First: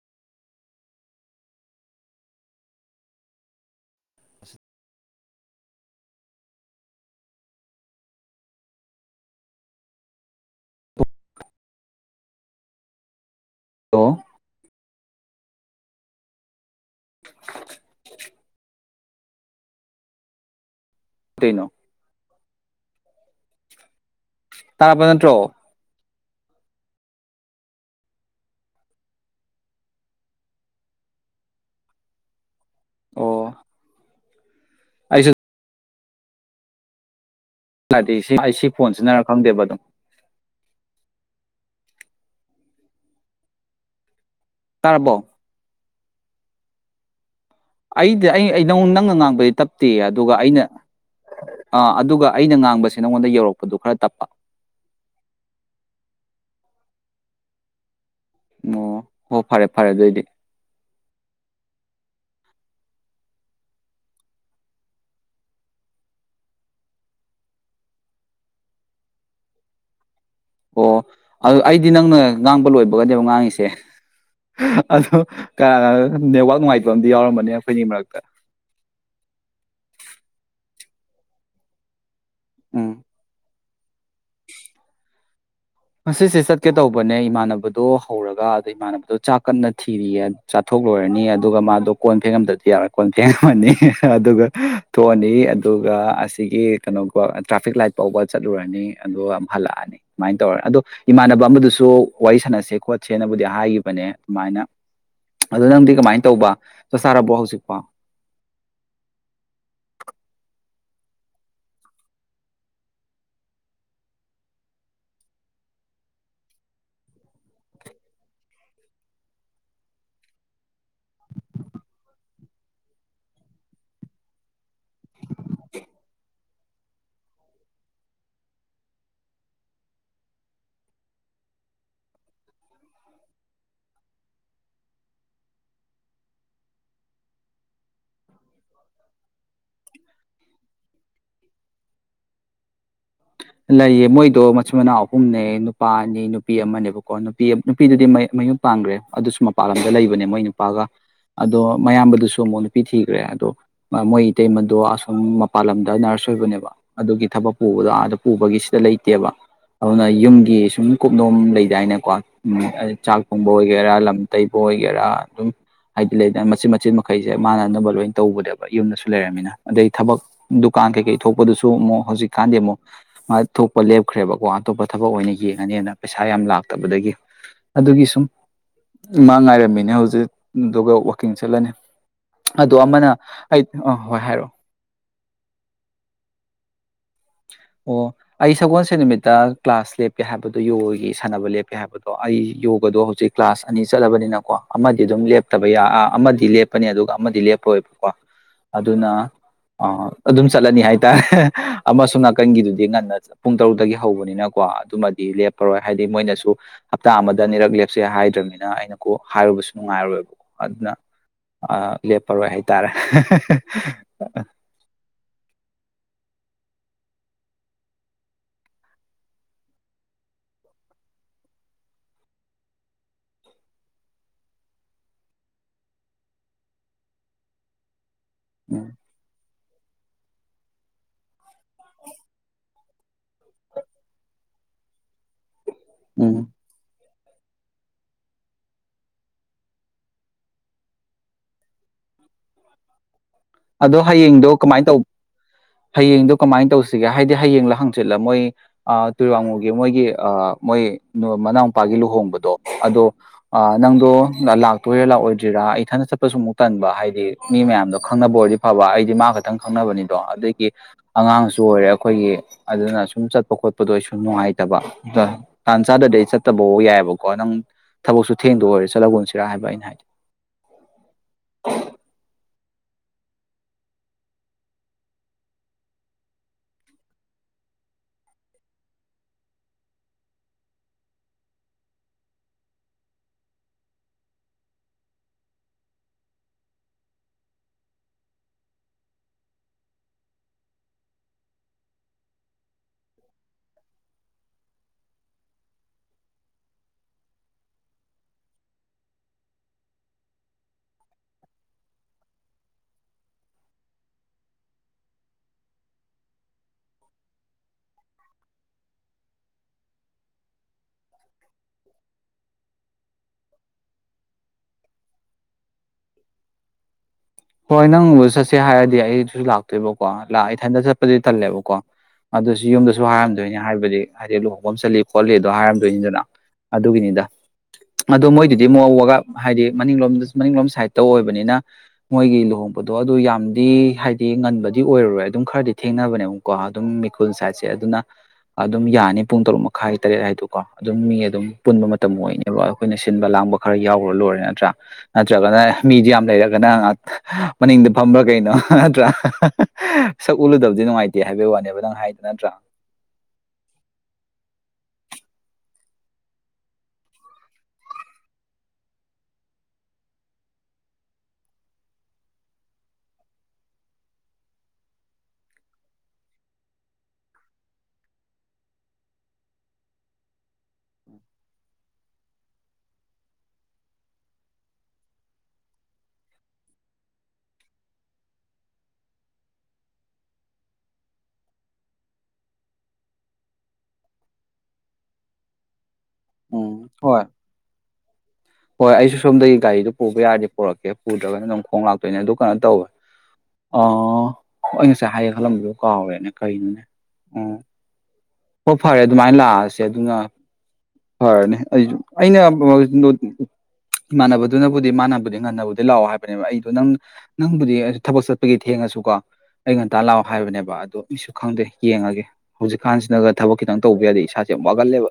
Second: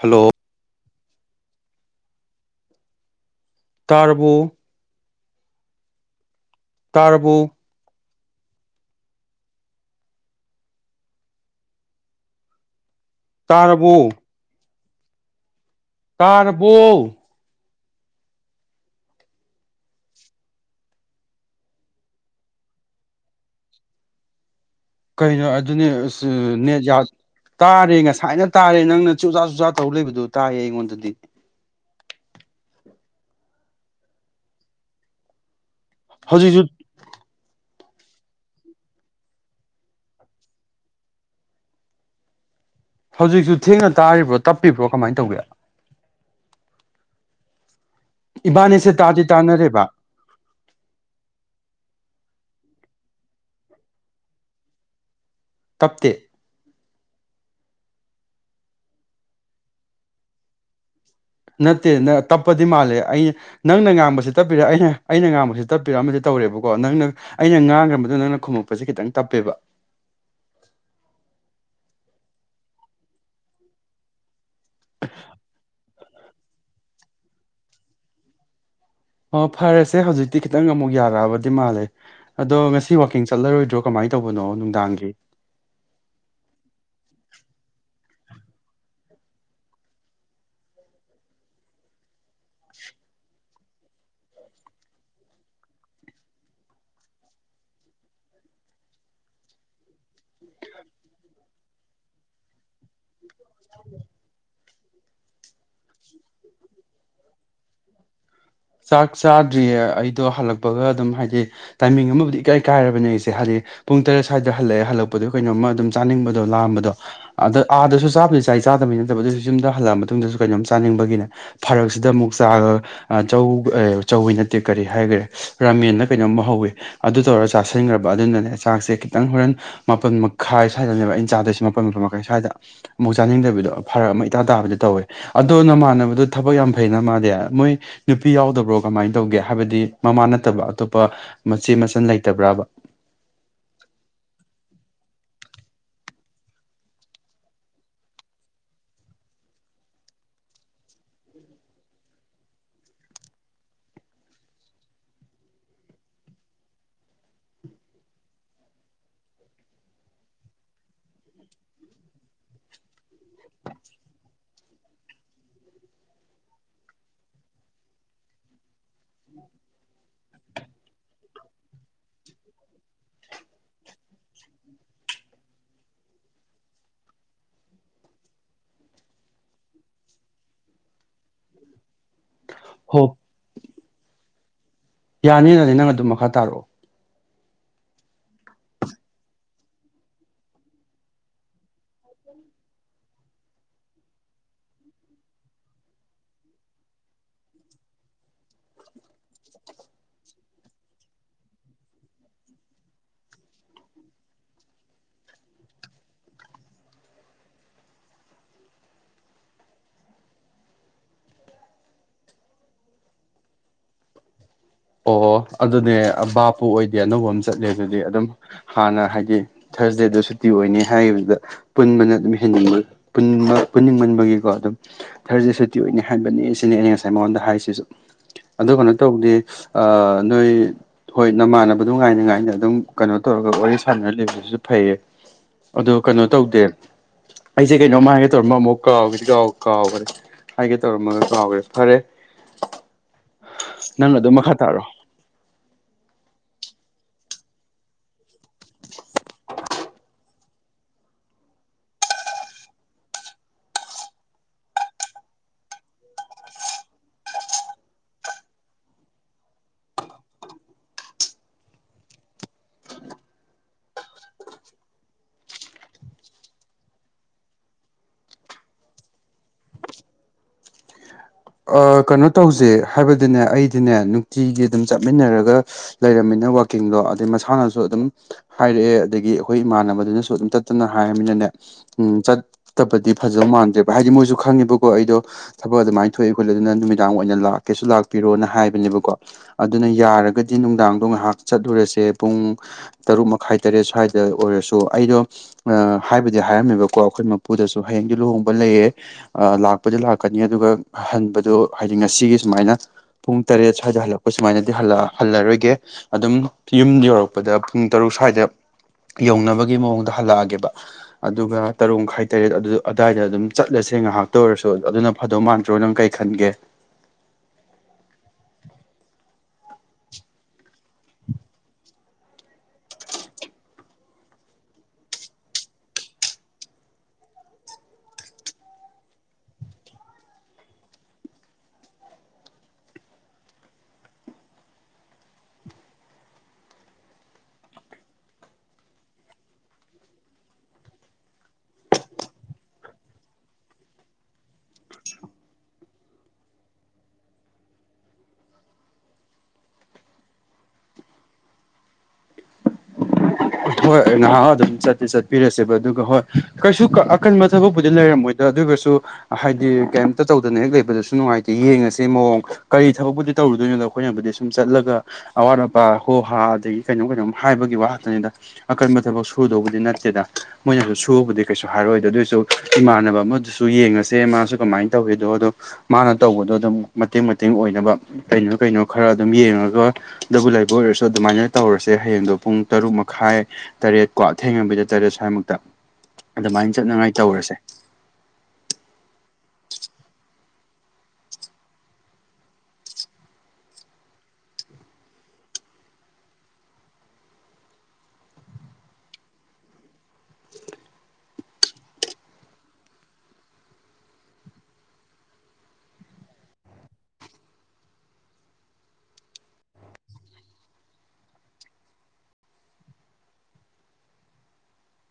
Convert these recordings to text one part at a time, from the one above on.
hello ꯇꯥꯕꯨ ꯇꯔꯕꯨ ꯇꯥꯕꯨ ꯍꯜꯂꯣ ꯇꯥꯅ ꯕ [inaudible] ꯇꯩꯅꯣ ꯎ ꯀꯩꯅꯅ ꯑ ꯑꯗꯨꯅꯤ ꯇꯥꯔꯦ ꯉꯁꯥꯏꯅ ꯇꯥꯔꯦ ꯅꯪꯅ ꯆꯨꯆꯥꯥ ꯆꯨꯆꯥꯥ ꯇꯧ ꯂꯩꯕꯗꯨ ꯇꯥꯏꯌꯦ ꯑꯩꯉꯣꯟꯗꯗꯤ ꯑꯣ ꯑꯩꯁꯨ ꯍꯧꯖꯤꯛꯁꯨ ꯗꯤ ꯁꯤ ꯑꯩ ꯁꯤ ꯐꯣꯟꯁꯤꯟꯅꯔ ꯈꯪꯗꯦꯕ ꯑꯗꯨꯝ ꯍꯧꯖꯤꯛꯁꯨ ꯊꯦꯡꯅ ꯇꯥꯔꯤꯕ꯭ꯔ ꯇꯞꯄꯤꯕ꯭ꯔꯣ ꯇꯥꯔꯕꯣ ꯀꯃꯥꯏꯅ ꯇꯧꯕꯤ ꯑꯩꯗꯤ ꯑꯩ ꯅ ꯏꯕꯥꯅꯤꯁꯦ ꯅꯪꯅ ꯇꯥꯗꯤ ꯉꯥꯡꯕꯗꯤ ꯇꯥꯅꯔꯦꯕ ꯇꯞꯇꯦ ꯑꯗꯨꯒ ꯑꯩꯅ ꯑꯥ ꯑꯗꯨꯒ ꯑꯩꯅ ꯉꯥꯡꯁꯦ ꯅꯪꯉꯣꯟꯗ ꯌꯧꯔꯛꯄꯗꯨ ꯈꯔ ꯇꯞꯄ ꯇꯞꯄꯤꯦ ꯑꯣ ꯍꯣ ꯐꯔꯦ ꯐꯔꯦ ꯑꯗꯨꯑꯣꯏꯗꯤ ꯅꯠꯇꯦ ꯅ ꯇꯞꯄꯗꯤ ꯃꯥꯜꯂꯦ ꯑ ꯅꯪꯅ ꯉꯥꯡꯕꯁꯤ ꯇꯞꯄꯤꯔ ꯑꯩꯅ ꯑꯩꯅ ꯉꯥꯡꯕꯁꯤ ꯇꯞꯄꯤꯔ ꯑꯃꯗꯤ ꯇꯧꯔꯦꯕꯀꯣ ꯅꯪꯅ ꯑꯩꯅ ꯉꯥꯡꯈ꯭ꯔꯕꯗꯨ ꯅꯪꯅ ꯈꯨꯝꯃꯛꯄꯁꯦ ꯈꯤꯇꯪ ꯇꯞꯄꯦꯕ ꯑꯣ ꯑꯗꯨ ꯑꯩꯗꯤ ꯅꯪꯅ ꯉꯥꯡꯕ ꯂꯣꯏꯕꯒꯅꯦꯕ ꯉꯥꯡꯉꯤꯁꯦ ꯑꯣ ꯀ ꯅꯦꯠꯋꯥꯛ ꯅꯨꯡꯉꯥꯏꯇꯕ ꯑꯃꯗꯤ ꯌꯥꯎꯔꯝꯕꯅꯦ ꯑꯩꯈꯣꯏꯒꯤ ꯃꯔꯛꯇ ꯑꯣ ꯐꯔꯦꯁꯦ ꯍꯧꯖꯤꯛꯇꯤ ꯈꯤꯇꯪ ꯑꯃꯨꯛ ꯌꯥꯔꯛꯑꯕꯗꯤ ꯃꯥꯜꯂꯦ ꯑꯗꯣ ꯉꯁꯤ ꯋꯥꯛꯀꯤꯡ ꯆꯠꯂꯔꯣꯏꯗ꯭ꯔꯣ ꯀꯃꯥꯏꯅ ꯇꯧꯕꯅꯣ ꯅꯨꯡꯗꯥꯡꯒꯤ ꯃꯁꯤꯁꯦ ꯆꯠꯀꯦ ꯇꯧꯕꯅꯦ ꯏꯃꯥꯟꯅꯕꯗꯣ ꯍꯧꯔꯒ ꯑꯗꯨ ꯏꯃꯥꯟꯅꯕꯗꯣ ꯆꯥꯛ ꯀꯟꯅ ꯊꯤꯔꯤꯌꯦ ꯆꯥꯊꯣꯛꯂꯨꯔꯅꯤ ꯑꯗꯨꯒ ꯃꯥꯗꯣ ꯀꯣꯟ ꯐꯦꯡꯉꯝꯗꯗꯤ ꯌꯥꯔꯣꯏ ꯀꯣꯟ ꯐꯦꯡꯉꯝꯃꯅꯤ ꯑꯗꯨꯒ ꯊꯣꯛꯑꯅꯤ ꯑꯗꯨꯒ ꯑꯁꯤꯒꯤ ꯀꯩꯅꯣꯒꯣ ꯇ꯭ꯔꯥꯐꯤꯛ ꯂꯥꯏꯠ ꯐꯥꯎꯕ ꯆꯠꯂꯨꯔꯅꯤ ꯑꯗꯣ ꯍꯜꯂꯛꯑꯅꯤ ꯁꯨꯃꯥꯏꯅ ꯇꯧꯔꯦ ꯑꯗꯣ ꯏꯃꯥꯟꯅꯕ ꯑꯃꯗꯨꯁꯨ ꯋꯥꯔꯤ ꯁꯥꯟꯅꯁꯦ ꯈꯣꯠꯁꯦꯅꯕꯨꯗꯤ ꯍꯥꯏꯈꯤꯕꯅꯦ ꯑꯗꯨꯃꯥꯏꯅ ꯑꯗꯨ ꯅꯪꯗꯤ ꯀꯃꯥꯏꯅ ꯇꯧꯕ ꯆꯥꯁꯥꯔꯕꯣ ꯍꯧꯖꯤꯛꯄꯣ ꯆꯥꯛ ꯆꯥꯗ꯭ꯔꯤꯌꯦ ꯑꯩꯗꯣ ꯍꯜꯂꯛꯄꯒ ꯑꯗꯨꯝ ꯍꯥꯏꯗꯤ ꯇꯥꯏꯃꯤꯡ ꯑꯃꯕꯨꯗꯤ ꯏꯀꯥꯏ ꯀꯥꯏꯔꯕꯅꯦ ꯑꯩꯁꯦ ꯍꯥꯏꯗꯤ ꯄꯨꯡ ꯇꯔꯦꯠ ꯁ꯭ꯋꯥꯏꯗ ꯍꯜꯂꯛꯑꯦ ꯍꯜꯂꯛꯄꯗꯣ ꯀꯩꯅꯣꯝꯃ ꯑꯗꯨꯝ ꯆꯥꯅꯤꯡꯕꯗꯣ ꯂꯥꯑꯝꯕꯗꯣ ꯑꯗ ꯑꯥꯗꯁꯨ ꯆꯥꯕꯗꯤ ꯏ ꯆꯥꯏ ꯆꯥꯗꯕꯩ ꯅꯠꯇꯕ ꯑꯗꯨꯏꯁꯨ ꯌꯨꯝꯗ ꯍꯜꯂꯛꯑ ꯃꯇꯨꯡꯗꯁꯨ ꯀꯩꯅꯣꯝ ꯆꯥꯅꯤꯡꯕꯒꯤꯅꯦ ꯐꯔꯛꯁꯤꯗ ꯑꯃꯨꯛ ꯆꯥꯔꯒ ꯆꯧ ꯆꯧ ꯋꯏ ꯅꯠꯇꯦ ꯀꯔꯤ ꯍꯥꯏꯒꯔ꯭ꯦ ꯔꯥꯃꯦꯟꯅ ꯀꯩꯅꯣꯝꯃ ꯍꯧꯋꯤ ꯑꯗꯨ ꯇꯧꯔꯒ ꯆꯥꯁꯤꯟꯈ꯭ꯔꯕ ꯑꯗꯨꯅꯅꯦ ꯆꯥꯛꯁꯦ ꯈꯤꯇꯪ ꯍꯣꯔꯦꯟ ꯃꯥꯄꯜ ꯃꯈꯥꯏ ꯁ꯭ꯋꯥꯏꯗꯅꯦꯕ ꯑꯩꯅ ꯆꯥꯗꯣꯏꯁꯦ ꯃꯥꯄꯜ ꯃꯥꯄꯜ ꯃꯈꯥꯏ ꯁ꯭ꯋꯥꯏꯗ ꯑꯃꯨꯛ ꯆꯥꯅꯤꯡꯗꯕꯤꯗꯣ ꯐꯔꯛ ꯑꯃ ꯏꯇꯥ ꯇꯥꯕꯗꯤ ꯇꯧꯋꯦ ꯑꯗꯣ ꯅꯃꯥꯟꯅꯕꯗꯣ ꯊꯕꯛ ꯌꯥꯝ ꯐꯩꯅ ꯃꯥꯗꯤ ꯃꯣꯏꯗꯤ ꯅꯨꯄꯤ ꯌꯥꯎꯗꯕ꯭ꯔꯣ ꯀꯃꯥꯏꯅ ꯇꯧꯒꯦ ꯍꯥꯏꯕꯗꯤ ꯃꯃꯥ ꯅꯠꯇꯕ ꯑꯇꯣꯞꯄ ꯆꯦ ꯃꯆꯟ ꯂꯩꯇꯕ꯭ꯔꯥꯕ ꯂꯩꯑ ꯃꯣꯏꯗꯣ ꯃꯆꯤꯟ ꯃꯅꯥꯎ ꯑꯍꯨꯝꯅꯦ ꯅꯨꯄꯥ ꯑꯅꯤ ꯅꯨꯄꯤ ꯑꯃꯅꯦꯕꯀꯣ ꯅꯨꯄꯤ ꯅꯨꯄꯤꯗꯨꯗꯤ ꯃꯌꯨꯝ ꯄꯥꯡꯈ꯭ꯔꯦ ꯑꯗꯨꯁꯨ ꯃꯄꯥꯜ ꯂꯝꯗ ꯂꯩꯕꯅꯦ ꯃꯣꯏ ꯅꯨꯄꯥꯒ ꯑꯗꯣ ꯃꯌꯥꯝꯕꯗꯨꯁꯨ ꯑꯃꯨꯛ ꯅꯨꯄꯤ ꯊꯤꯈ꯭ꯔꯦ ꯑꯗꯣ ꯃꯣꯏꯇꯩꯃꯗꯣ ꯑꯁꯨꯝ ꯃꯄꯥꯜ ꯂꯝꯗ ꯅꯔꯁ ꯑꯣꯏꯕꯅꯦꯕ ꯑꯗꯨꯒꯤ ꯊꯕꯛ ꯄꯨꯕꯗꯣ ꯑꯥ ꯗ ꯄꯨꯕꯒꯤ ꯁꯤꯗ ꯂꯩꯇꯦꯕ ꯑꯗꯨꯅ ꯌꯨꯝꯒꯤ ꯁꯨꯝ ꯀꯨꯞꯅꯣꯝ ꯂꯩꯗꯥꯏꯅꯦꯀꯣ ꯎ ꯆꯥꯛ ꯊꯣꯡꯕ ꯑꯣꯏꯒꯦꯔꯥ ꯂꯝ ꯇꯩꯕ ꯑꯣꯏꯒꯦꯔꯥ ꯑꯗꯨꯝ ꯍꯥꯏꯗꯤ ꯂꯩ ꯃꯆꯤꯟ ꯃꯆꯤꯟ ꯃꯈꯩꯁꯦ ꯃꯥꯟꯅꯅꯕ ꯂꯣꯏꯅ ꯇꯧꯕꯅꯦꯕ ꯌꯨꯝꯗꯁꯨ ꯂꯩꯔꯝꯃꯤꯅ ꯑꯗꯩ ꯊꯕꯛ ꯗꯨꯀꯥꯟ ꯀꯩꯀꯩ ꯊꯣꯛꯄꯗꯨꯁꯨ ꯑꯃꯨꯛ ꯍꯧꯖꯤꯛꯀꯥꯟꯗꯤ ꯑꯃꯨꯛ ꯃꯥ ꯊꯣꯛꯄ ꯂꯦꯞꯈ꯭ꯔꯦꯕꯀꯣ ꯑꯇꯣꯞꯄ ꯊꯕꯛ ꯑꯣꯏꯅ ꯌꯦꯡꯉꯅꯤꯅ ꯄꯩꯁꯥ ꯌꯥꯝ ꯂꯥꯛꯇꯕꯗꯒꯤ ꯑꯗꯨꯒꯤ ꯁꯨꯝ ꯃꯥ ꯉꯥꯏꯔꯝꯃꯤꯅꯦ ꯍꯧꯖꯤꯛ ꯑꯗꯨꯒ ꯋꯀꯤꯡ ꯆꯠꯂꯅꯤ ꯑꯗꯣ ꯑꯃꯅ ꯑꯩ ꯑ ꯍꯣꯏ ꯍꯥꯏꯔꯛꯑꯣ ꯌꯥꯅꯤ ꯌꯥꯅꯤ ꯅꯪ ꯑꯗꯨꯝ ꯃꯈꯥ ꯇꯥꯔꯛꯑꯣ ꯑꯣ ꯑꯩ ꯁꯒꯣꯜꯁꯦꯟ ꯅꯨꯃꯤꯠꯇ ꯀ꯭ꯂꯥꯁ ꯂꯦꯞꯀꯦ ꯍꯥꯏꯕꯗꯣ ꯌꯣꯒꯒꯤ ꯁꯥꯟꯅꯕ ꯂꯦꯞꯀꯦ ꯍꯥꯏꯕꯗꯣ ꯑꯩ ꯌꯣꯒꯗꯣ ꯍꯧꯖꯤꯛ ꯀ꯭ꯂꯥꯁ ꯑꯅꯤ ꯆꯠꯂꯕꯅꯤꯅꯀꯣ ꯑꯃꯗꯤ ꯑꯗꯨꯝ ꯂꯦꯞꯇꯕ ꯌꯥ ꯑꯃꯗꯤ ꯂꯦꯞꯄꯅꯤ ꯑꯗꯨꯒ ꯑꯃꯗꯤ ꯂꯦꯞꯄꯣꯏꯕꯀꯣ ꯑꯗꯨꯅ ꯑꯗꯨꯝ ꯆꯠꯂꯅꯤ ꯍꯥꯏ ꯇꯔꯦ ꯑꯃꯁꯨꯝ ꯅꯥꯀꯟꯒꯤꯗꯨꯗꯤ ꯉꯟꯅ ꯄꯨꯡ ꯇꯔꯨꯛꯇꯒꯤ ꯍꯧꯕꯅꯤꯅꯀꯣ ꯑꯗꯨꯃꯗꯤ ꯂꯦꯞꯄꯔꯣꯏ ꯍꯥꯏꯗꯤ ꯃꯣꯏꯅꯁꯨ ꯍꯞꯇꯥ ꯑꯃꯗ ꯅꯤꯔꯛ ꯂꯦꯞꯁꯦ ꯍꯥꯏꯗ꯭ꯔꯕꯅꯤꯅ ꯑꯩꯅꯀꯣ ꯍꯥꯏꯔꯨꯕꯁꯨ ꯅꯨꯡꯉꯥꯏꯔꯣꯏꯕꯀꯣ ꯑꯗꯨꯅ ꯂꯦꯞꯄꯔꯣꯏ ꯍꯥꯏꯇꯥꯔꯦ ꯑꯣ ꯑꯗꯨꯅꯦ ꯚꯕꯥꯞꯄꯨ ꯑꯣꯏꯗꯦ ꯑꯅꯧꯕ ꯑꯃ ꯆꯠꯂꯦ ꯑꯗꯨꯗꯤ ꯑꯗꯨꯝ ꯍꯥꯟꯅ ꯍꯥꯏꯗꯤ ꯊꯥꯔꯁꯗꯦꯗ ꯁꯨꯇꯤ ꯑꯣꯏꯅꯤ ꯍꯥꯏꯈꯤꯕꯗꯨꯗ ꯄꯨꯟꯕꯅ ꯑꯗꯨꯝ ꯍꯦꯟꯅꯤꯡꯕ ꯄꯨꯟꯅꯤꯡꯃꯟꯕꯒꯤꯀꯣ ꯑꯗꯨꯝ ꯊꯥꯔꯁꯗꯦ ꯁꯨꯇꯤ ꯑꯣꯏꯅꯤ ꯍꯥꯏꯕꯅꯤ ꯁꯤꯅꯤ ꯑꯩꯅ ꯉꯁꯥꯏ ꯃꯉꯣꯟꯗ ꯍꯥꯏꯁꯤꯁꯨ ꯑꯗꯨ ꯎꯝ ꯀꯩꯅꯣ ꯇꯧꯗꯦ ꯑꯥ ꯅꯣꯏ ꯍꯣꯏ ꯅꯃꯥꯟꯅꯕꯗꯨ ꯉꯥꯏꯅ ꯉꯥꯏꯅ ꯑꯗꯨꯝ ꯀꯩꯅꯣ ꯇꯧꯔꯒ ꯋꯥꯔꯤ ꯁꯥꯟꯅꯔ ꯂꯩꯕꯗꯨꯁꯨ ꯐꯩꯌꯦ ꯑꯗꯨ ꯀꯩꯅꯣ ꯎꯝ ꯇꯧꯗꯦ ꯑꯩꯁꯦ ꯀꯩꯅꯣꯝꯃ ꯍꯥꯏꯒꯦ ꯇꯧꯔꯃ ꯑꯃꯨꯛ ꯀꯥꯎꯒꯦ ꯀꯥꯎ ꯀꯥꯎꯈ꯭ꯔꯦ ꯍꯥꯏꯒꯦ ꯇꯧꯔꯃ ꯀꯥꯎꯈ꯭ꯔꯦ ꯐꯔꯦ ꯑꯗꯣ ꯅꯪ ꯑꯗꯨꯝ ꯍꯌꯦꯡꯗꯣ ꯃꯈꯥ ꯇꯥꯔꯣ ꯀꯃꯥꯏꯅ ꯇꯧꯕ ꯍꯌꯦꯡꯗꯣ ꯀꯃꯥꯏꯅ ꯇꯧꯁꯤꯒꯦ ꯍꯥꯏꯕꯗꯤ ꯍꯌꯦꯡꯂ ꯍꯪꯆꯤꯠꯂ ꯃꯣꯏ ꯑꯥ ꯇꯨꯔꯤꯋꯥꯡꯃꯨꯒꯤ ꯃꯣꯏꯒꯤ ꯑꯥ ꯃꯣꯏ ꯅꯨ ꯃꯅꯥꯎꯄꯥꯒꯤ ꯂꯨꯍꯣꯡꯕꯗꯣ ꯑꯗꯣ ꯅꯪꯗꯣ ꯂꯥꯛꯇꯣꯏꯔꯥ ꯂꯥꯛꯑꯣꯏꯗ꯭ꯔꯥ ꯏꯊꯟꯇ ꯆꯠꯄꯁꯨ ꯑꯃꯨꯛ ꯇꯟꯕ ꯍꯥꯏꯗꯤ ꯃꯤ ꯃꯌꯥꯝꯗꯣ ꯈꯪꯅꯕ ꯑꯣꯏꯔꯗꯤ ꯐꯕ ꯑꯩꯗꯤ ꯃꯥ ꯈꯛꯇꯪ ꯈꯪꯅꯕꯅꯤꯗꯣ ꯑꯗꯨꯗꯒꯤ ꯑꯉꯥꯡꯁꯨ ꯑꯣꯏꯔꯦ ꯑꯩꯈꯣꯏꯒꯤ ꯑꯗꯨꯅ ꯁꯨꯝ ꯆꯠꯄ ꯈꯣꯠꯄꯗꯣ ꯑꯩꯁꯨ ꯅꯨꯡꯉꯥꯏꯇꯕ ꯑ ꯇꯥꯟ ꯆꯥꯗ꯭ꯔꯗꯤ ꯑꯩ ꯆꯠꯇꯕꯐꯥꯎ ꯌꯥꯏꯑꯕꯀꯣ ꯅꯪ ꯊꯕꯛꯁꯨ ꯊꯦꯡꯗꯨ ꯑꯣꯏꯔꯦ ꯆꯠꯂꯒꯨꯝꯁꯤꯔꯥ ꯍꯥꯏꯕ ꯑꯩꯅ ꯍꯥꯏꯗꯤ ꯀꯩꯅꯣ ꯇꯧꯁꯦ ꯍꯥꯏꯕꯗꯤꯅꯦ ꯑꯩꯗꯤꯅꯦ ꯅꯨꯡꯇꯤꯒꯤ ꯑꯗꯨꯝ ꯆꯠꯃꯤꯟꯅꯔꯒ ꯂꯩꯔꯝꯃꯤꯅ ꯋꯥꯛꯀꯤꯡꯗꯣ ꯑꯗꯩ ꯃꯁꯥꯅꯁꯨ ꯑꯗꯨꯝ ꯍꯥꯏꯔꯛꯑꯦ ꯑꯗꯒꯤ ꯑꯩꯈꯣꯏ ꯏꯃꯥꯟꯅꯕꯗꯨꯅꯁꯨ ꯑꯗꯨꯝ ꯇꯠꯇꯅ ꯍꯥꯏꯔꯝꯃꯤꯅꯅꯦ ꯆꯠꯇꯕꯗꯤ ꯐꯖꯕ ꯃꯥꯟꯗ꯭ꯔꯦꯕ ꯍꯥꯏꯗꯤ ꯃꯣꯏꯁꯨ ꯈꯪꯉꯤꯕꯀꯣ ꯑꯩꯗꯣ ꯊꯕꯛ ꯑꯗꯨꯃꯥꯏ ꯊꯣꯛꯏꯈꯠꯂꯦ ꯑꯗꯨꯅ ꯅꯨꯃꯤꯗꯥꯡ ꯑꯣꯏꯅ ꯂꯥꯛꯀꯦꯁꯨ ꯂꯥꯛꯄꯤꯔꯣꯅ ꯍꯥꯏꯕꯅꯦꯕꯀꯣ ꯑꯗꯨꯅ ꯌꯥꯔꯒꯗꯤ ꯅꯨꯡꯗꯥꯡꯗꯣ ꯉꯥꯏꯍꯥꯛ ꯆꯠꯂꯨꯔꯁꯦ ꯄꯨꯡ ꯇꯔꯨꯛ ꯃꯈꯥꯏ ꯇꯔꯦꯠ ꯁ꯭ꯋꯥꯏꯗ ꯑꯣꯏꯔꯁꯨ ꯑꯩꯗꯣ ꯍꯥꯏꯕꯗꯤ ꯍꯥꯏꯔꯝꯃꯦꯕꯀꯣ ꯑꯩꯈꯣꯏ ꯃꯄꯨꯗꯁꯨ ꯍꯌꯦꯡꯗꯤ ꯂꯨꯍꯣꯡꯕ ꯂꯩꯌꯦ ꯂꯥꯛꯄꯗꯤ ꯂꯥꯛꯀꯅꯤ ꯑꯗꯨꯒ ꯍꯟꯕꯗꯣ ꯍꯥꯏꯗꯤ ꯉꯁꯤꯒꯤ ꯁꯨꯃꯥꯏꯅ ꯄꯨꯡ ꯇꯔꯦꯠ ꯁ꯭ꯋꯥꯏꯗ ꯍꯜꯂꯛꯄ ꯁꯨꯃꯥꯏꯅꯗꯤ ꯍꯜꯂꯔꯣꯏꯒꯦ ꯑꯗꯨꯝ ꯌꯨꯝ ꯌꯧꯔꯛꯄꯗ ꯄꯨꯡ ꯇꯔꯨꯛ ꯁ꯭ꯋꯥꯏꯗ ꯌꯧꯅꯕꯒꯤ ꯃꯑꯣꯡꯗ ꯍꯜꯂꯛꯑꯒꯦꯕ ꯑꯗꯨꯒ ꯇꯔꯨꯛ ꯃꯈꯥꯏ ꯇꯔꯦꯠ ꯑꯗꯨ ꯑꯗꯨꯋꯥꯏꯗ ꯑꯗꯨꯝ ꯆꯠꯂꯁꯦ ꯉꯥꯏꯍꯥꯛꯇ ꯑꯣꯏꯔꯁꯨ ꯑꯗꯨꯅ ꯐꯗꯣꯃꯥꯟ ꯇ꯭ꯔꯣ ꯅꯪ ꯀꯩ ꯈꯟꯒꯦ ꯍꯣꯏ ꯅꯪꯕꯨ ꯆꯠꯁꯦ ꯍꯥꯏꯔꯗꯤ ꯑꯩꯁꯨ ꯂꯥꯛꯇꯣꯏꯕꯀꯣ ꯂꯥꯛ ꯑꯩꯏꯊꯟꯗ ꯆꯠꯄꯗꯤ ꯇꯜꯂꯦꯕꯀꯣ ꯑꯗꯨꯁꯨ ꯌꯨꯝꯗꯁꯨ ꯍꯥꯏꯔꯝꯗꯣꯏꯅꯤ ꯍꯥꯏꯕꯗꯤ ꯍꯥꯏꯗꯤ ꯂꯨꯍꯣꯡꯕ ꯑꯃ ꯆꯠꯂꯤ ꯈꯣꯠꯂꯤ ꯑꯗꯣ ꯍꯥꯏꯔꯝꯗꯣꯏꯅꯤꯗꯅ ꯑꯗꯨꯒꯤꯅꯤꯗ ꯑꯗꯣ ꯃꯣꯏꯗꯨꯗꯤ ꯃꯣꯋ ꯒꯥ ꯍꯥꯏꯗꯤ ꯃꯅꯤꯡꯂꯣꯝ ꯃꯅꯤꯡꯂꯣꯝ ꯁꯥꯏꯗꯠꯇ ꯑꯣꯏꯕꯅꯤꯅ ꯃꯣꯏꯒꯤ ꯂꯨꯍꯣꯡꯕꯗꯣ ꯑꯗꯨ ꯌꯥꯝꯗꯤ ꯍꯥꯏꯗꯤ ꯉꯟꯕꯗꯤ ꯑꯣꯏꯔꯔꯣꯏ ꯑꯗꯨꯝ ꯈꯔꯗꯤ ꯊꯦꯡꯅꯕꯅꯦꯕꯨꯀꯣ ꯑꯗꯨꯝ ꯃꯤꯈꯨꯜ ꯁꯥꯏꯠꯁꯦ ꯑꯗꯨꯅ ꯑꯗꯨꯝ ꯌꯥꯅꯤ ꯄꯨꯡ ꯇꯔꯨꯛ ꯃꯈꯥꯏ ꯇꯔꯦꯠ ꯍꯥꯏꯗꯀꯣ ꯑꯗꯨꯝ ꯃꯤ ꯑꯗꯨꯝ ꯄꯨꯟꯕ ꯃꯇꯝ ꯑꯣꯏꯅꯦꯕ ꯑꯩꯈꯣꯏꯅ ꯁꯤꯟꯕ ꯂꯥꯡꯕ ꯈꯔ ꯌꯥꯎꯈꯨꯔ ꯂꯣꯏꯔꯦ ꯅꯠꯇ꯭ꯔꯥ ꯅꯠꯇ꯭ꯔꯒꯅ ꯃꯤꯗꯤ ꯌꯥꯝ ꯂꯩꯔꯒꯅ ꯉꯥꯛ ꯃꯅꯤꯡꯗ ꯐꯝꯕ꯭ꯔꯥ ꯀꯩꯅꯣ ꯅꯠꯇ꯭ꯔꯥ ꯁꯛ ꯎꯂꯨꯗꯕꯗꯤ ꯅꯨꯡꯉꯥꯏꯇꯦ ꯍꯥꯏꯕꯒꯤ ꯋꯥꯅꯦꯕ ꯅꯪ ꯍꯥꯏꯗ ꯅꯠꯇ꯭ꯔꯥ ꯍꯣꯏ ꯉꯍꯥꯛ ꯑꯗꯨꯝ ꯆꯠꯇꯤ ꯆꯠꯄꯤꯔꯁꯦꯕ ꯑꯗꯨꯒ ꯍꯣꯏ ꯀꯩꯁꯨ ꯑꯀꯟꯕ ꯊꯕꯛꯄꯨꯗꯤ ꯂꯩꯔꯝꯃꯣꯏꯗ ꯑꯗꯨꯁꯨ ꯍꯥꯏꯗꯤ ꯀꯩꯝꯇ ꯇꯧꯗꯅ ꯍꯦꯛ ꯂꯩꯕꯗꯁꯨ ꯅꯨꯡꯉꯥꯏꯇꯦ ꯌꯦꯡꯉꯁꯤ ꯃꯑꯣꯡ ꯀꯔꯤ ꯊꯕꯛꯄꯨꯗꯤ ꯇꯧꯔꯨꯗꯣꯏꯅꯣꯗꯣ ꯑꯩꯈꯣꯏꯅꯕꯨꯗꯤ ꯁꯨꯝ ꯆꯠꯂꯒ ꯑꯋꯥꯠ ꯑꯄꯥ ꯍꯣ ꯍꯥ ꯑꯗꯒꯤ ꯀꯩꯅꯣꯝ ꯀꯩꯅꯣꯝ ꯍꯥꯏꯕꯒꯤ ꯋꯥ ꯗ ꯑꯀꯟꯕ ꯊꯕꯛ ꯁꯨꯗꯧꯕꯗꯤ ꯅꯠꯇꯦꯗ ꯃꯣꯏꯅꯁꯨ ꯁꯨꯕꯕꯨꯗꯤ ꯀꯩꯁꯨ ꯍꯥꯏꯔꯣꯏꯗ ꯑꯗꯨ ꯑꯣꯏꯁ ꯁꯨ ꯏꯃꯥꯟꯅꯕ ꯑꯃꯗꯨꯁꯨ ꯌꯦꯡꯉꯁꯦ ꯃꯥꯁꯨ ꯀꯃꯥꯏꯅ ꯇꯧꯏꯗꯣ ꯑꯗꯣ ꯃꯥꯅ ꯇꯧꯕꯗꯣ ꯑꯗꯨꯝ ꯃꯇꯦꯡ ꯃꯇꯦꯡ ꯑꯣꯏꯅꯕ ꯀꯩꯅꯣ ꯀꯩꯅꯣ ꯈꯔ ꯑꯗꯨꯝ ꯌꯦꯡꯉꯒ ꯑꯗꯨꯕꯨ ꯂꯩꯕ ꯑꯣꯏꯔꯁꯨ ꯑꯗꯨꯃꯥꯏꯅ ꯇꯧꯔꯁꯦ ꯍꯌꯦꯡꯗꯣ ꯄꯨꯡ ꯇꯔꯨꯛ ꯃꯈꯥꯏ ꯇꯔꯦꯠꯀꯣ ꯊꯦꯡꯡꯂꯕꯤꯩꯗ ꯇꯔꯦꯠ ꯁ꯭ꯋꯥꯏꯃꯛꯇ ꯑꯗꯨꯃꯥꯏꯅ ꯎꯝ ꯆꯠꯅꯉꯥꯏ ꯍꯣꯏ ꯇꯧꯔꯁꯦ ꯍꯣꯏ ꯑꯩꯁꯨ ꯁꯣꯝꯗꯒꯤ ꯒꯥꯔꯤꯗꯨ ꯄꯨꯕ ꯌꯥꯔꯗꯤ ꯄꯨꯔꯛꯀꯦ ꯄꯨꯗ꯭ꯔꯒꯅ ꯑꯗꯨꯝ ꯈꯣꯡ ꯂꯥꯛꯇꯣꯏꯅꯦ ꯑꯗꯨ ꯀꯩꯅꯣ ꯇꯧꯋꯦ ꯑ ꯑꯩ ꯉꯁꯥꯏ ꯍꯥꯏꯦ ꯈꯜꯂꯝꯕꯗꯣ ꯀꯥꯎꯔꯦꯅꯦ ꯀꯔꯤꯅꯣꯅꯦ ꯎ ꯍꯣꯏ ꯐꯔꯦ ꯑꯗꯨꯃꯥꯏꯅ ꯂꯥꯛꯑꯁꯦ ꯑꯗꯨꯅ ꯐꯔꯅꯤ ꯑꯩꯅ ꯏꯃꯥꯟꯅꯕꯗꯨꯅꯕꯨꯗꯤ ꯏꯃꯥꯟꯅꯕꯕꯨꯗꯤ ꯉꯟꯅꯕꯨꯗꯤ ꯂꯥꯛꯑꯣ ꯍꯥꯏꯕꯅꯦꯕ ꯑꯩꯗꯣ ꯅꯪ ꯅꯪꯕꯨꯗꯤ ꯊꯕꯛ ꯆꯠꯄꯒꯤ ꯊꯦꯡꯉꯁꯨꯀꯣ ꯑꯩ ꯉꯟꯇꯥ ꯂꯥꯛꯑꯣ ꯍꯥꯏꯕꯅꯦꯕ ꯑꯗꯣ ꯑꯩꯁꯨ ꯈꯪꯗꯦ ꯌꯦꯡꯉꯒꯦ ꯍꯧꯖꯤꯛꯀꯥꯟꯁꯤꯗ ꯅ ꯊꯕꯛ ꯈꯤꯇꯪ ꯇꯧꯕ ꯌꯥꯗꯦ ꯏꯁꯥꯁꯦ ꯌꯥꯝ ꯋꯥꯒꯠꯂꯦꯕ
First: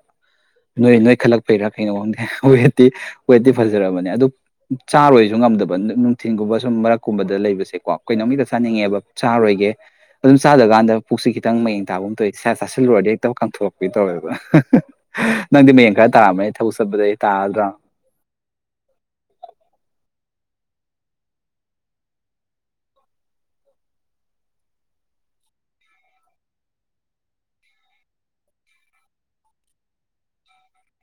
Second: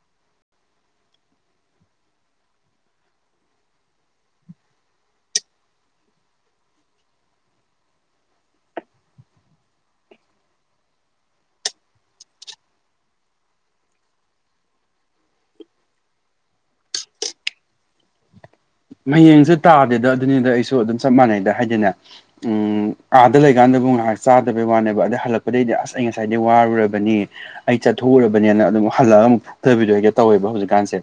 ꯅꯣꯏ ꯅꯣꯏ ꯈꯜꯂꯛꯄꯩꯔꯥ ꯀꯩꯅꯣ ꯈꯪꯗꯦ ꯋꯦꯠꯇꯤ ꯋꯦꯠꯇꯤ ꯐꯖꯔꯕꯅꯦ ꯑꯗꯨ ꯆꯥꯔꯣꯏꯁꯨ ꯉꯝꯗꯕ ꯅꯨꯡꯊꯤꯟꯜꯒꯨꯝꯕ ꯁꯨꯝ ꯃꯔꯛꯀꯨꯝꯕꯗ ꯂꯩꯕꯁꯦꯀꯣ ꯀꯩꯅꯣꯝꯃꯤꯛꯇ ꯆꯥꯅꯤꯡꯉꯦꯕ ꯆꯥꯔꯣꯏꯒꯦ ꯑꯗꯨꯝ ꯆꯥꯗꯀꯥꯟꯗ ꯄꯨꯛꯁꯦ ꯈꯤꯇꯪ ꯃꯌꯦꯡ ꯇꯥꯕ ꯑꯃ ꯊꯣꯛ ꯑꯣꯏ ꯆꯥꯁꯤꯜꯂ ꯔꯨꯔꯗ ꯍꯦꯛꯇꯕ ꯀꯪꯊꯣꯛꯄꯄꯤ ꯇꯧꯋꯦꯕ ꯅꯪꯗꯤ ꯃꯌꯦꯡ ꯈꯔ ꯇꯥꯔꯝꯃꯅꯤ ꯑꯩ ꯊꯕꯛ ꯆꯠꯄꯗ ꯑꯩ ꯇꯥꯔꯗ꯭ꯔꯥ ꯍꯌꯦꯡꯁꯦ ꯇꯥꯗꯦꯗ ꯑꯗꯨꯅꯤꯗ ꯑꯩꯁꯨ ꯑꯗꯨꯝ ꯆꯞ ꯃꯥꯟꯅꯩꯗ ꯍꯥꯏꯗꯤꯅꯦ ꯎꯝ ꯑꯥꯗ ꯂꯩꯀꯥꯟꯗꯕꯨ ꯉꯥꯏꯍꯥꯛ ꯆꯥꯗꯕꯩ ꯋꯥꯅꯦꯕ ꯑꯗꯩ ꯍꯜꯂꯛꯄꯗꯒꯤꯩꯗꯤ ꯑꯁ ꯑꯩ ꯉꯁꯥꯏꯗꯤ ꯋꯥꯔꯨꯔꯕꯅꯤ ꯑꯩ ꯆꯠꯊꯣꯛꯎꯔꯕꯅꯤꯅ ꯑꯗꯨꯝ ꯍꯜꯂꯛꯒ ꯑꯃꯨꯛ ꯐꯊꯕꯤꯗꯣ ꯑꯩꯒ ꯇꯧꯋꯦꯕ ꯍꯧꯖꯤꯛꯀꯥꯟꯁꯦ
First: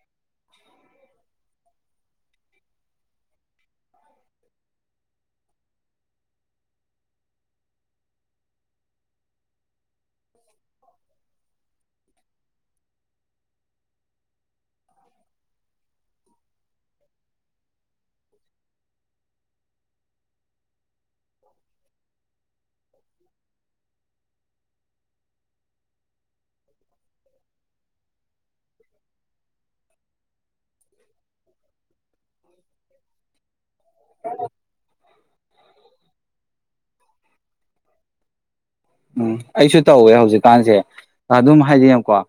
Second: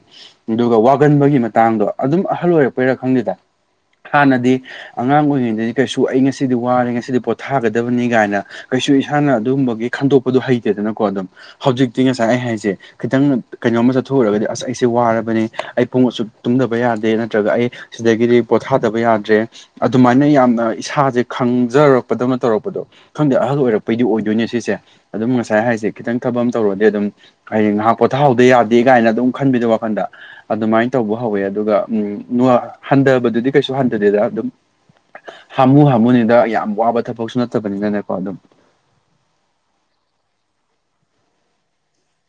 ꯑꯗꯨꯒ ꯋꯥꯒꯟꯕꯒꯤ ꯃꯇꯥꯡꯗꯣ ꯑꯗꯨꯝ ꯑꯍꯜ ꯑꯣꯏꯔꯛꯄ ꯄꯔ ꯈꯪꯗꯦꯗ ꯍꯥꯟꯅꯗꯤ ꯑꯉꯥꯡ ꯑꯣꯏꯔꯤꯉꯩꯗꯗꯤ ꯀꯩꯁꯨ ꯑꯩ ꯉꯁꯤꯗꯤ ꯋꯥꯔꯦ ꯉꯁꯤꯗꯤ ꯄꯣꯊꯥꯒꯗꯕꯅꯤ ꯀꯥꯏꯅ ꯀꯩꯁꯨ ꯏꯁꯥꯅ ꯑꯗꯨꯝꯕꯒꯤ ꯈꯟꯗꯣꯛꯄꯗꯣ ꯍꯩꯇꯦꯗꯅꯀꯣ ꯑꯗꯨꯝ ꯍꯧꯖꯤꯛꯇꯤ ꯉꯁꯥꯏ ꯑꯩ ꯍꯥꯏꯁꯦ ꯈꯤꯇꯪ ꯀꯩꯅꯣꯝꯃ ꯆꯠꯊꯣꯛꯎꯔꯒꯗꯤ ꯑꯁ ꯑꯩꯁꯦ ꯋꯥꯔꯕꯅꯤ ꯑꯩ ꯄꯨꯡꯃꯛꯠꯁꯨ ꯇꯨꯝꯗꯕ ꯌꯥꯗꯦ ꯅꯠꯇ꯭ꯔꯒ ꯑꯩ ꯁꯤꯗꯒꯤꯗꯤ ꯄꯣꯊꯥꯗꯕ ꯌꯥꯗ꯭ꯔꯦ ꯑꯗꯨꯃꯥꯏꯅ ꯌꯥꯝꯅ ꯏꯁꯥ ꯁꯦ ꯈꯪꯖꯔꯛꯄꯗꯧꯅ ꯇꯧꯔꯛꯄꯗꯣ ꯈꯪꯗꯦ ꯑꯍꯜ ꯑꯣꯏꯔꯛꯄꯩꯗꯤ ꯑꯣꯏꯗꯣꯏꯅꯦ ꯁꯤꯁꯦ ꯑꯗꯨꯝ ꯉꯁꯥꯏ ꯍꯥꯏꯁꯦ ꯈꯤꯇꯪ ꯊꯕ ꯑꯃ ꯇꯧꯔꯗꯤ ꯑꯗꯨꯝ ꯍꯌꯦꯡ ꯉꯥꯏꯍꯥꯛ ꯄꯣꯊꯥꯍꯧꯗ ꯌꯥꯗꯦ ꯀꯥꯏꯅ ꯑꯗꯨꯝ ꯈꯟꯕꯤꯗꯣ ꯋꯥꯈꯟꯗ ꯑꯗꯨꯃꯥꯏꯅ ꯇꯧꯕ ꯍꯧꯋꯦ ꯑꯗꯨꯒ ꯎꯝ ꯍꯟꯊꯕꯗꯨꯗꯤ ꯀꯩꯁꯨ ꯍꯟꯊꯗꯦꯗ ꯑꯗꯨꯝ ꯍꯥꯝꯃꯨ ꯍꯥꯝꯃꯨꯅꯤꯗ ꯌꯥꯝ ꯋꯥꯕ ꯊꯕꯛꯁꯨ ꯅꯠꯇꯕꯅꯤꯅꯅꯦꯀꯣ ꯑꯗꯨꯝ ꯎꯝ ꯑꯩꯁꯨ ꯇꯧꯋꯦ ꯍꯧꯖꯤꯛꯀꯥꯟꯁꯦ ꯑꯗꯨꯝ ꯍꯥꯏꯗꯤꯀꯣ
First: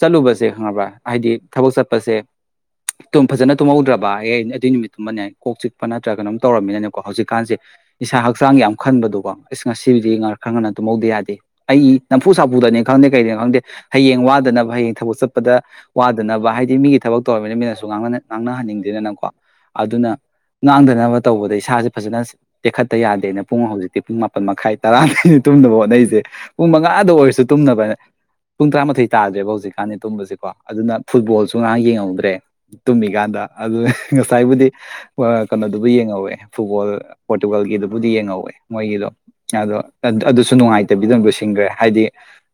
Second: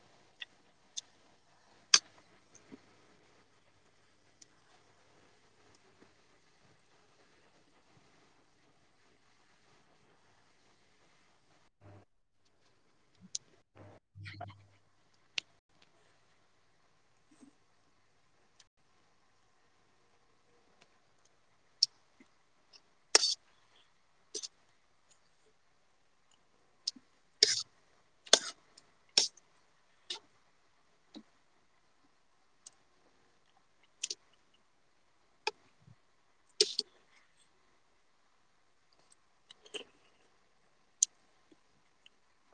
ꯆꯠꯂꯨꯕꯁꯦ ꯈꯪꯉꯕ꯭ꯔ ꯍꯥꯏꯗꯤ ꯊꯕꯛ ꯆꯠꯄꯁꯦꯨꯝ ꯐꯖꯅ ꯇꯨꯝꯍꯧꯗ꯭ꯔꯕ ꯍ ꯑꯗꯨꯏ ꯅꯨꯃꯤꯠꯇꯨꯝꯕꯅꯦ ꯀꯣꯛ ꯆꯤꯛꯄ ꯅꯠꯇ꯭ꯔꯒꯅꯝ ꯇꯧꯔꯝꯃꯤꯅꯅꯦꯀꯣ ꯍꯧꯖꯤꯛꯀꯥꯟꯁꯦ ꯏꯁꯥ ꯍꯛꯆꯥꯡ ꯌꯥꯝ ꯈꯟꯕꯗꯣꯀꯣ ꯑ ꯉꯁꯤꯕꯨꯗꯤ ꯉ ꯈꯔ ꯉꯅ ꯇꯨꯝꯍꯧꯗ ꯌꯥꯗꯦ ꯑꯩ ꯅꯝꯐꯨ ꯁꯥꯐꯨꯗꯅꯤ ꯈꯪꯗꯦ ꯀꯩꯗꯅ ꯍꯗꯤ ꯍꯌꯦꯡ ꯋꯥꯗꯅꯕ ꯍꯌꯦꯡ ꯊꯕꯛ ꯆꯠꯄ ꯄꯗ ꯋꯥꯗꯅꯕ ꯍꯥꯏꯗꯤ ꯃꯤꯒꯤ ꯊꯕꯛ ꯇꯧꯃꯤꯅ ꯃꯤꯅꯁꯨ ꯉꯥꯡꯅꯍꯟꯅꯤꯡꯗꯦꯗꯅꯀꯣ ꯑꯗꯨꯅ ꯉꯥꯡꯗꯅꯕ ꯇꯧꯕꯗ ꯏꯁꯥꯁꯦ ꯐꯖꯅ ꯇꯦꯛꯈꯠꯇ ꯌꯥꯗꯦꯅ ꯄꯨꯡ ꯍꯧꯖꯤꯛꯇꯤ ꯄꯨꯡ ꯃꯥꯄꯟ ꯃꯈꯥꯏ ꯇꯔꯥꯗ ꯇꯨꯝꯅꯕ ꯍꯣꯠꯅꯔꯤꯁꯦ ꯄꯨꯡ ꯃꯉꯥꯗ ꯑꯣꯏꯔꯁꯨ ꯇꯨꯝꯅꯕ ꯄꯨꯡ ꯇꯔꯥꯃꯥꯊꯣꯏ ꯇꯥꯗ꯭ꯔꯦꯕ ꯍꯧꯖꯤꯛꯀꯥꯟꯗꯤ ꯇꯨꯝꯕꯁꯤꯀꯣ ꯑꯗꯨꯅ ꯐꯨꯠꯕꯣꯜꯁꯨ ꯉꯥꯏꯍꯥꯛ ꯌꯦꯡꯍꯧꯗ꯭ꯔꯦ ꯇꯨꯝꯃꯤꯀꯥꯟꯗ ꯑꯗꯨ ꯉꯁꯥꯏꯕꯨꯗꯤ ꯀꯩꯅꯣꯗꯨꯕꯨ ꯌꯦꯡꯍꯧꯋꯦ ꯐꯨꯠꯕꯣꯜ ꯄꯣꯔꯇꯨꯒꯜꯒꯤꯗꯨꯕꯨꯗꯤ ꯌꯦꯡꯍꯧꯋꯦ ꯃꯣꯏꯒꯤꯗꯣ ꯑꯗꯣ ꯑꯗꯨꯁꯨ ꯅꯨꯡꯉꯥꯏꯇꯕꯤꯗ ꯁꯤꯟꯈ꯭ꯔꯦ ꯍꯥꯏꯗꯤ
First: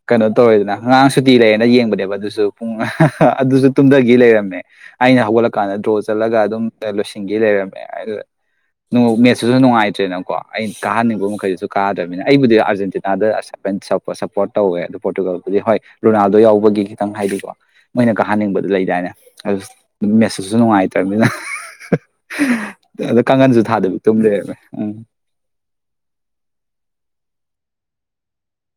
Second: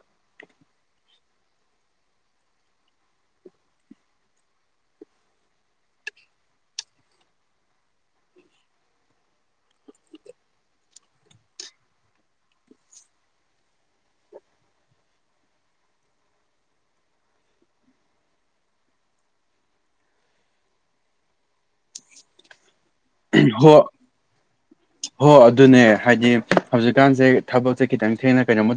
ꯀꯩꯅꯣ ꯇꯧꯔꯦꯗꯅ ꯉꯔꯥꯡ ꯁꯨꯇꯤ ꯂꯩꯔꯦꯅ ꯌꯦꯡꯕꯅꯦꯕ ꯑꯗꯨꯁꯨ ꯄꯨꯡ ꯑꯗꯨꯁꯨ ꯇꯨꯝꯊꯈꯤꯦ ꯂꯩꯔꯝꯃꯦ ꯑꯩꯅ ꯍꯧꯒꯠꯂꯛꯀꯥꯟꯗ ꯗ꯭ꯔꯣ ꯆꯠꯂꯒ ꯑꯗꯨꯝ ꯂꯣꯏꯁꯤꯟꯈꯤꯦ ꯂꯩꯔꯝꯃꯦ ꯃꯦꯠꯁꯇꯨꯁꯨ ꯅꯨꯡꯉꯥꯏꯇ꯭ꯔꯦꯅꯀꯣ ꯑꯩꯩꯅ ꯀꯥꯍꯟꯅꯤꯡꯕ ꯃꯈꯩꯗꯨꯁꯨ ꯀꯥꯗ꯭ꯔꯕꯅꯤꯅ ꯑꯩꯕꯨꯗꯤ ꯑꯥꯔꯖꯦꯟꯇꯤꯅꯥꯗ ꯁꯞꯄꯣꯔꯠ ꯇꯧꯋꯦ ꯄꯣꯔꯇꯨꯒꯜꯕꯨꯗꯤ ꯍꯣꯏ ꯔꯣꯅꯥꯜꯗꯣ ꯌꯥꯎꯕꯒꯤ ꯈꯤꯇꯪ ꯍꯥꯏꯗꯤꯀꯣ ꯃꯣꯏꯅ ꯀꯥꯍꯟꯅꯤꯡꯕꯗ ꯂꯩꯗꯥꯏꯅꯦ ꯑꯗꯨ ꯃꯦꯁꯨꯁꯨ ꯅꯨꯡꯉꯥꯏꯇ꯭ꯔꯕꯅꯤꯅ ꯑꯗ ꯀꯥꯡꯒꯟꯁꯨ ꯍꯣ ꯊꯥꯗꯕꯤ ꯇꯨꯝ ꯂꯩꯔꯝꯃꯦ ꯎꯝ ꯍꯣ ꯑꯗꯨꯅꯦ ꯍꯥꯏꯗꯤ ꯍꯧꯖꯤꯛꯀꯥꯟꯁꯦ ꯊꯕꯛꯁꯦ ꯈꯤꯇꯪ ꯊꯦꯡꯅ ꯀꯩꯅꯣꯃꯧ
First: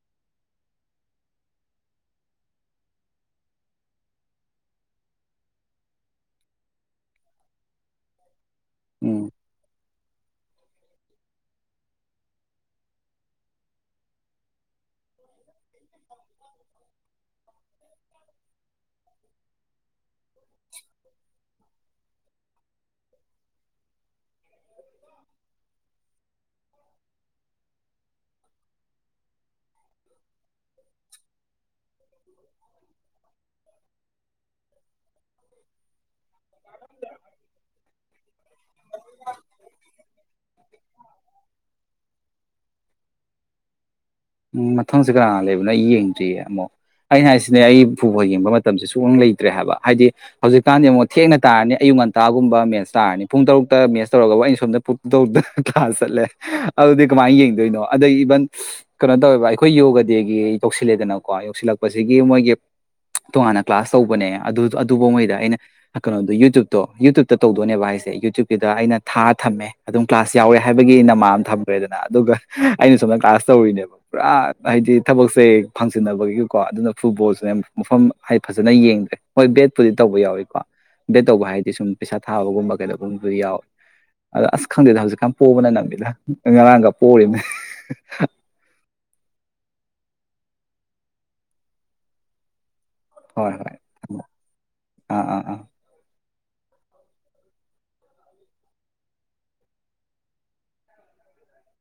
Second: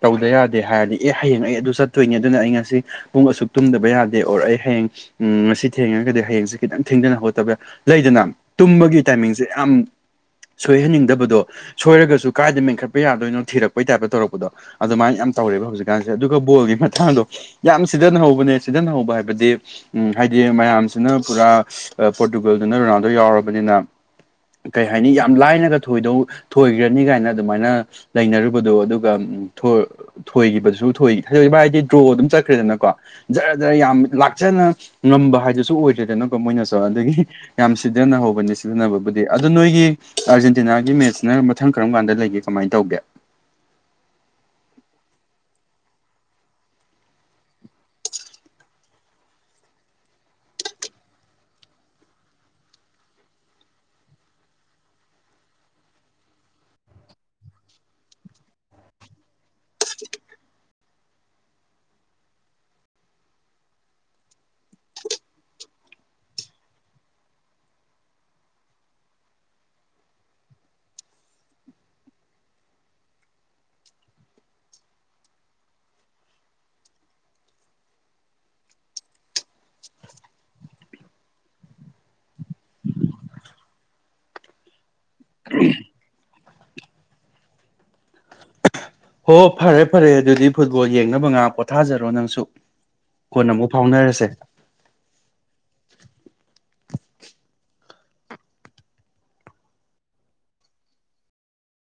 ꯇꯧꯗ ꯌꯥꯗꯦ ꯍꯥꯏꯔꯗꯤ ꯑꯦ ꯍꯌꯦꯡ ꯑꯩ ꯑꯗꯨ ꯆꯠꯇꯣꯏꯅꯤ ꯑꯗꯨꯅ ꯑꯩ ꯉꯁꯤ ꯄꯨꯡ ꯑꯁꯨꯛ ꯇꯨꯝꯗꯕ ꯌꯥꯗꯦ ꯑꯣꯔ ꯑꯩ ꯍꯌꯦꯡ ꯎ ꯉꯁꯤ ꯊꯦꯡꯉꯔꯒꯗꯤ ꯍꯌꯦꯡꯁ ꯈꯤꯇꯪ ꯊꯦꯡꯗꯅ ꯍꯣꯠꯇꯕ ꯂꯩꯗꯅ ꯇꯨꯝꯕꯒꯤ ꯎꯝ ꯇꯥꯏꯃꯤꯡꯁꯦ ꯌꯥꯝ ꯁꯣꯏꯍꯟꯅꯤꯡꯗꯕꯗꯣ ꯁꯣꯏꯔꯒꯁꯨ ꯀꯥꯏꯗ ꯃꯦꯟꯈꯠꯄ ꯌꯥꯗꯣꯏꯅꯣ ꯊꯤꯔꯛꯄꯩ ꯇꯥꯏꯞꯇ ꯇꯧꯔꯛꯄꯗꯣ ꯑꯗꯨꯃꯥꯏꯅ ꯌꯥꯝ ꯇꯧꯔꯦꯕ ꯍꯧꯖꯤꯛꯀꯥꯟꯁꯦ ꯑꯗꯨꯒ ꯕꯣꯜꯒꯤ ꯃꯇꯥꯡꯗꯣ ꯌꯥꯝ ꯁꯤꯖꯤꯟꯅꯍꯧꯕꯅꯦ ꯁꯤꯖꯤꯟꯅꯍꯧꯕ ꯍꯥꯏꯕꯗꯤ ꯍꯥꯏꯗꯤ ꯃꯌꯥꯝꯁꯤꯅ ꯄꯨꯔꯥ ꯄꯣꯔꯇꯨꯒꯜꯗꯨꯅ ꯔꯨꯅꯥꯥꯎꯟꯗꯣ ꯌꯥꯎꯔ ꯅꯤꯅ ꯀꯩ ꯍꯥꯏꯅꯤ ꯌꯥꯝ ꯂꯥꯏꯅꯒꯣꯏꯗ ꯊꯣꯏꯈ꯭ꯔꯅꯤ ꯀꯥꯏꯅ ꯑꯗꯨꯃꯥꯏꯅ ꯂꯩꯅꯔꯨꯕꯗꯣ ꯑꯗꯨꯒ ꯊꯣꯏꯈꯤꯕꯗꯨꯁꯨ ꯊꯣꯏ ꯍꯥꯏꯗꯣꯛ ꯍꯥꯏꯗꯤ ꯇ꯭ꯔꯣ ꯑꯗꯨꯝ ꯆꯠꯈ꯭ꯔꯦꯗꯅꯀꯣ ꯖꯔ ꯖꯔ ꯌꯥꯝ ꯂꯥꯛꯆꯅ ꯉꯝꯕ ꯍꯥꯏꯗꯨꯁꯨ ꯑꯣꯏꯗ꯭ꯔꯦꯗꯅꯀꯣ ꯃꯣꯏꯅꯁꯨ ꯑꯗꯒꯤ ꯌꯥꯝ ꯁꯤꯗꯅ ꯍꯧ ꯁꯤꯖꯤꯕꯨꯗꯤ ꯑꯗꯨ ꯅꯣꯏꯒꯤ ꯑꯥꯔꯖꯦꯟꯇꯤꯅꯥꯒꯤ ꯃꯦꯠꯁꯁꯤꯅ ꯃꯊꯪ ꯀꯔꯝ ꯀꯥꯟꯗ ꯂꯩꯒꯦ ꯀꯃꯥꯏꯅ ꯇꯧꯒꯦ ꯎꯝ ꯃꯊꯪꯁꯦ ꯀꯅꯥ ꯂꯩꯕꯅꯣ ꯌꯦꯡꯗ꯭ꯔꯤꯌꯦ ꯑꯃꯨꯛ ꯑꯩꯅ ꯍꯥꯏꯁꯤꯅꯦ ꯑꯩ ꯄꯨꯨ ꯐ ꯌꯦꯡꯕ ꯃꯇꯝꯁꯤ ꯁꯨ ꯂꯩꯇ꯭ꯔꯦ ꯍꯥꯏꯕ ꯍꯥꯏꯗꯤ ꯍꯧꯖꯤꯛꯀꯥꯟꯗꯤ ꯑꯃꯨꯛ ꯊꯦꯡꯅ ꯇꯥꯔꯅꯤ ꯑꯌꯨꯛ ꯉꯟꯇꯥꯒꯨꯝꯕ ꯃꯦꯠꯁ ꯇꯥꯔꯅꯤ ꯄꯨꯡ ꯇꯔꯨꯛꯇ ꯃꯦꯠꯁ ꯇꯧꯔꯒꯕꯨ ꯑꯩꯅ ꯁꯣꯝꯗ ꯇꯔꯨꯛꯇ ꯀ꯭ꯂꯥꯁ ꯆꯠꯂꯦ ꯑꯗꯨꯗꯤ ꯀꯃꯥꯏꯅ ꯌꯦꯡꯗꯣꯏꯅꯣ ꯑꯗꯩ ꯏꯚꯟ ꯀꯩꯅꯣ ꯇꯧꯋꯦꯕ ꯑꯩꯈꯣꯏ ꯌꯣꯒ ꯗꯦꯒꯤ ꯌꯧꯁꯤꯜꯂꯦꯗꯅꯀꯣ ꯌꯧꯁꯤꯜꯂꯛꯄ ꯄꯁꯤꯒꯤ ꯃꯣꯏꯒꯤ ꯇꯣꯉꯥꯟꯅ ꯀ꯭ꯂꯥꯁ ꯇꯧꯕꯅꯦ ꯑꯗꯨꯕꯨꯉꯣꯏꯗ ꯑꯩꯅ ꯀꯩꯅꯣꯗꯣ ꯌꯨꯇ꯭ꯨꯞꯇꯣ ꯌꯨꯇ꯭ꯨꯞꯇ ꯇꯧꯗꯣꯏꯅꯦꯕ ꯍꯥꯏꯁꯦ ꯌꯨꯇ꯭ꯌꯨꯞꯀꯤꯗ ꯑꯩꯅ ꯊꯥ ꯊꯝꯃꯦ ꯑꯗꯨꯝ ꯀ꯭ꯂꯥꯁ ꯌꯥꯎꯔꯦ ꯍꯥꯏꯕꯒꯤ ꯅꯃꯥ ꯑꯃ ꯊꯝꯈ꯭ꯔꯦꯗꯅ ꯑꯗꯨꯒ ꯑꯩꯅ ꯁꯣꯝꯗ ꯀ꯭ꯂꯥꯁ ꯇꯧꯔꯤꯅꯦꯕ ꯄꯨꯔꯥ ꯍꯥꯏꯗꯤ ꯊꯕꯛꯁꯦ ꯐꯪꯁꯤꯟꯅꯕꯒꯤ ꯀꯣ ꯑꯗꯨꯅ ꯐꯨꯠꯕꯣꯜꯁꯨꯅꯦ ꯃꯐꯝ ꯍꯥꯏꯗꯤ ꯐꯖꯅ ꯌꯦꯡꯗ꯭ꯔꯦ ꯍꯣꯏ ꯕꯦꯠꯄꯨꯗꯤ ꯇꯧꯕ ꯌꯥꯎꯏꯀꯣ ꯕꯦꯠ ꯇꯧꯕ ꯍꯥꯏꯗꯤ ꯁꯨꯝ ꯄꯩꯁꯥ ꯊꯥꯕꯒꯨꯝꯕ ꯀꯩꯅꯣꯒꯨꯝꯕꯗꯤ ꯌꯥꯎꯏꯤ ꯑꯗꯣ ꯑꯁ ꯈꯪꯗꯦꯗ ꯍꯧꯖꯤꯛꯀꯥꯟ ꯄꯣꯕꯅ ꯅꯪꯕꯤꯗ ꯉꯔꯥꯡꯒ ꯄꯣꯔꯤꯅꯤ ꯍꯣ ꯐꯔꯦ ꯐꯔꯦ ꯑꯗꯨꯗꯤ ꯐꯨꯠꯕꯣꯜ ꯌꯦꯡꯅꯕ ꯉꯥꯛ ꯄꯣꯊꯥꯖꯔꯣ ꯅꯪꯁꯨ ꯀꯣꯟꯅ ꯍꯣꯏ ꯑꯃꯨꯛ ꯍꯣꯏ ꯐꯥꯎꯅꯔꯁꯦ [unintelligible] ꯑꯥ ꯑꯥ ꯑꯥ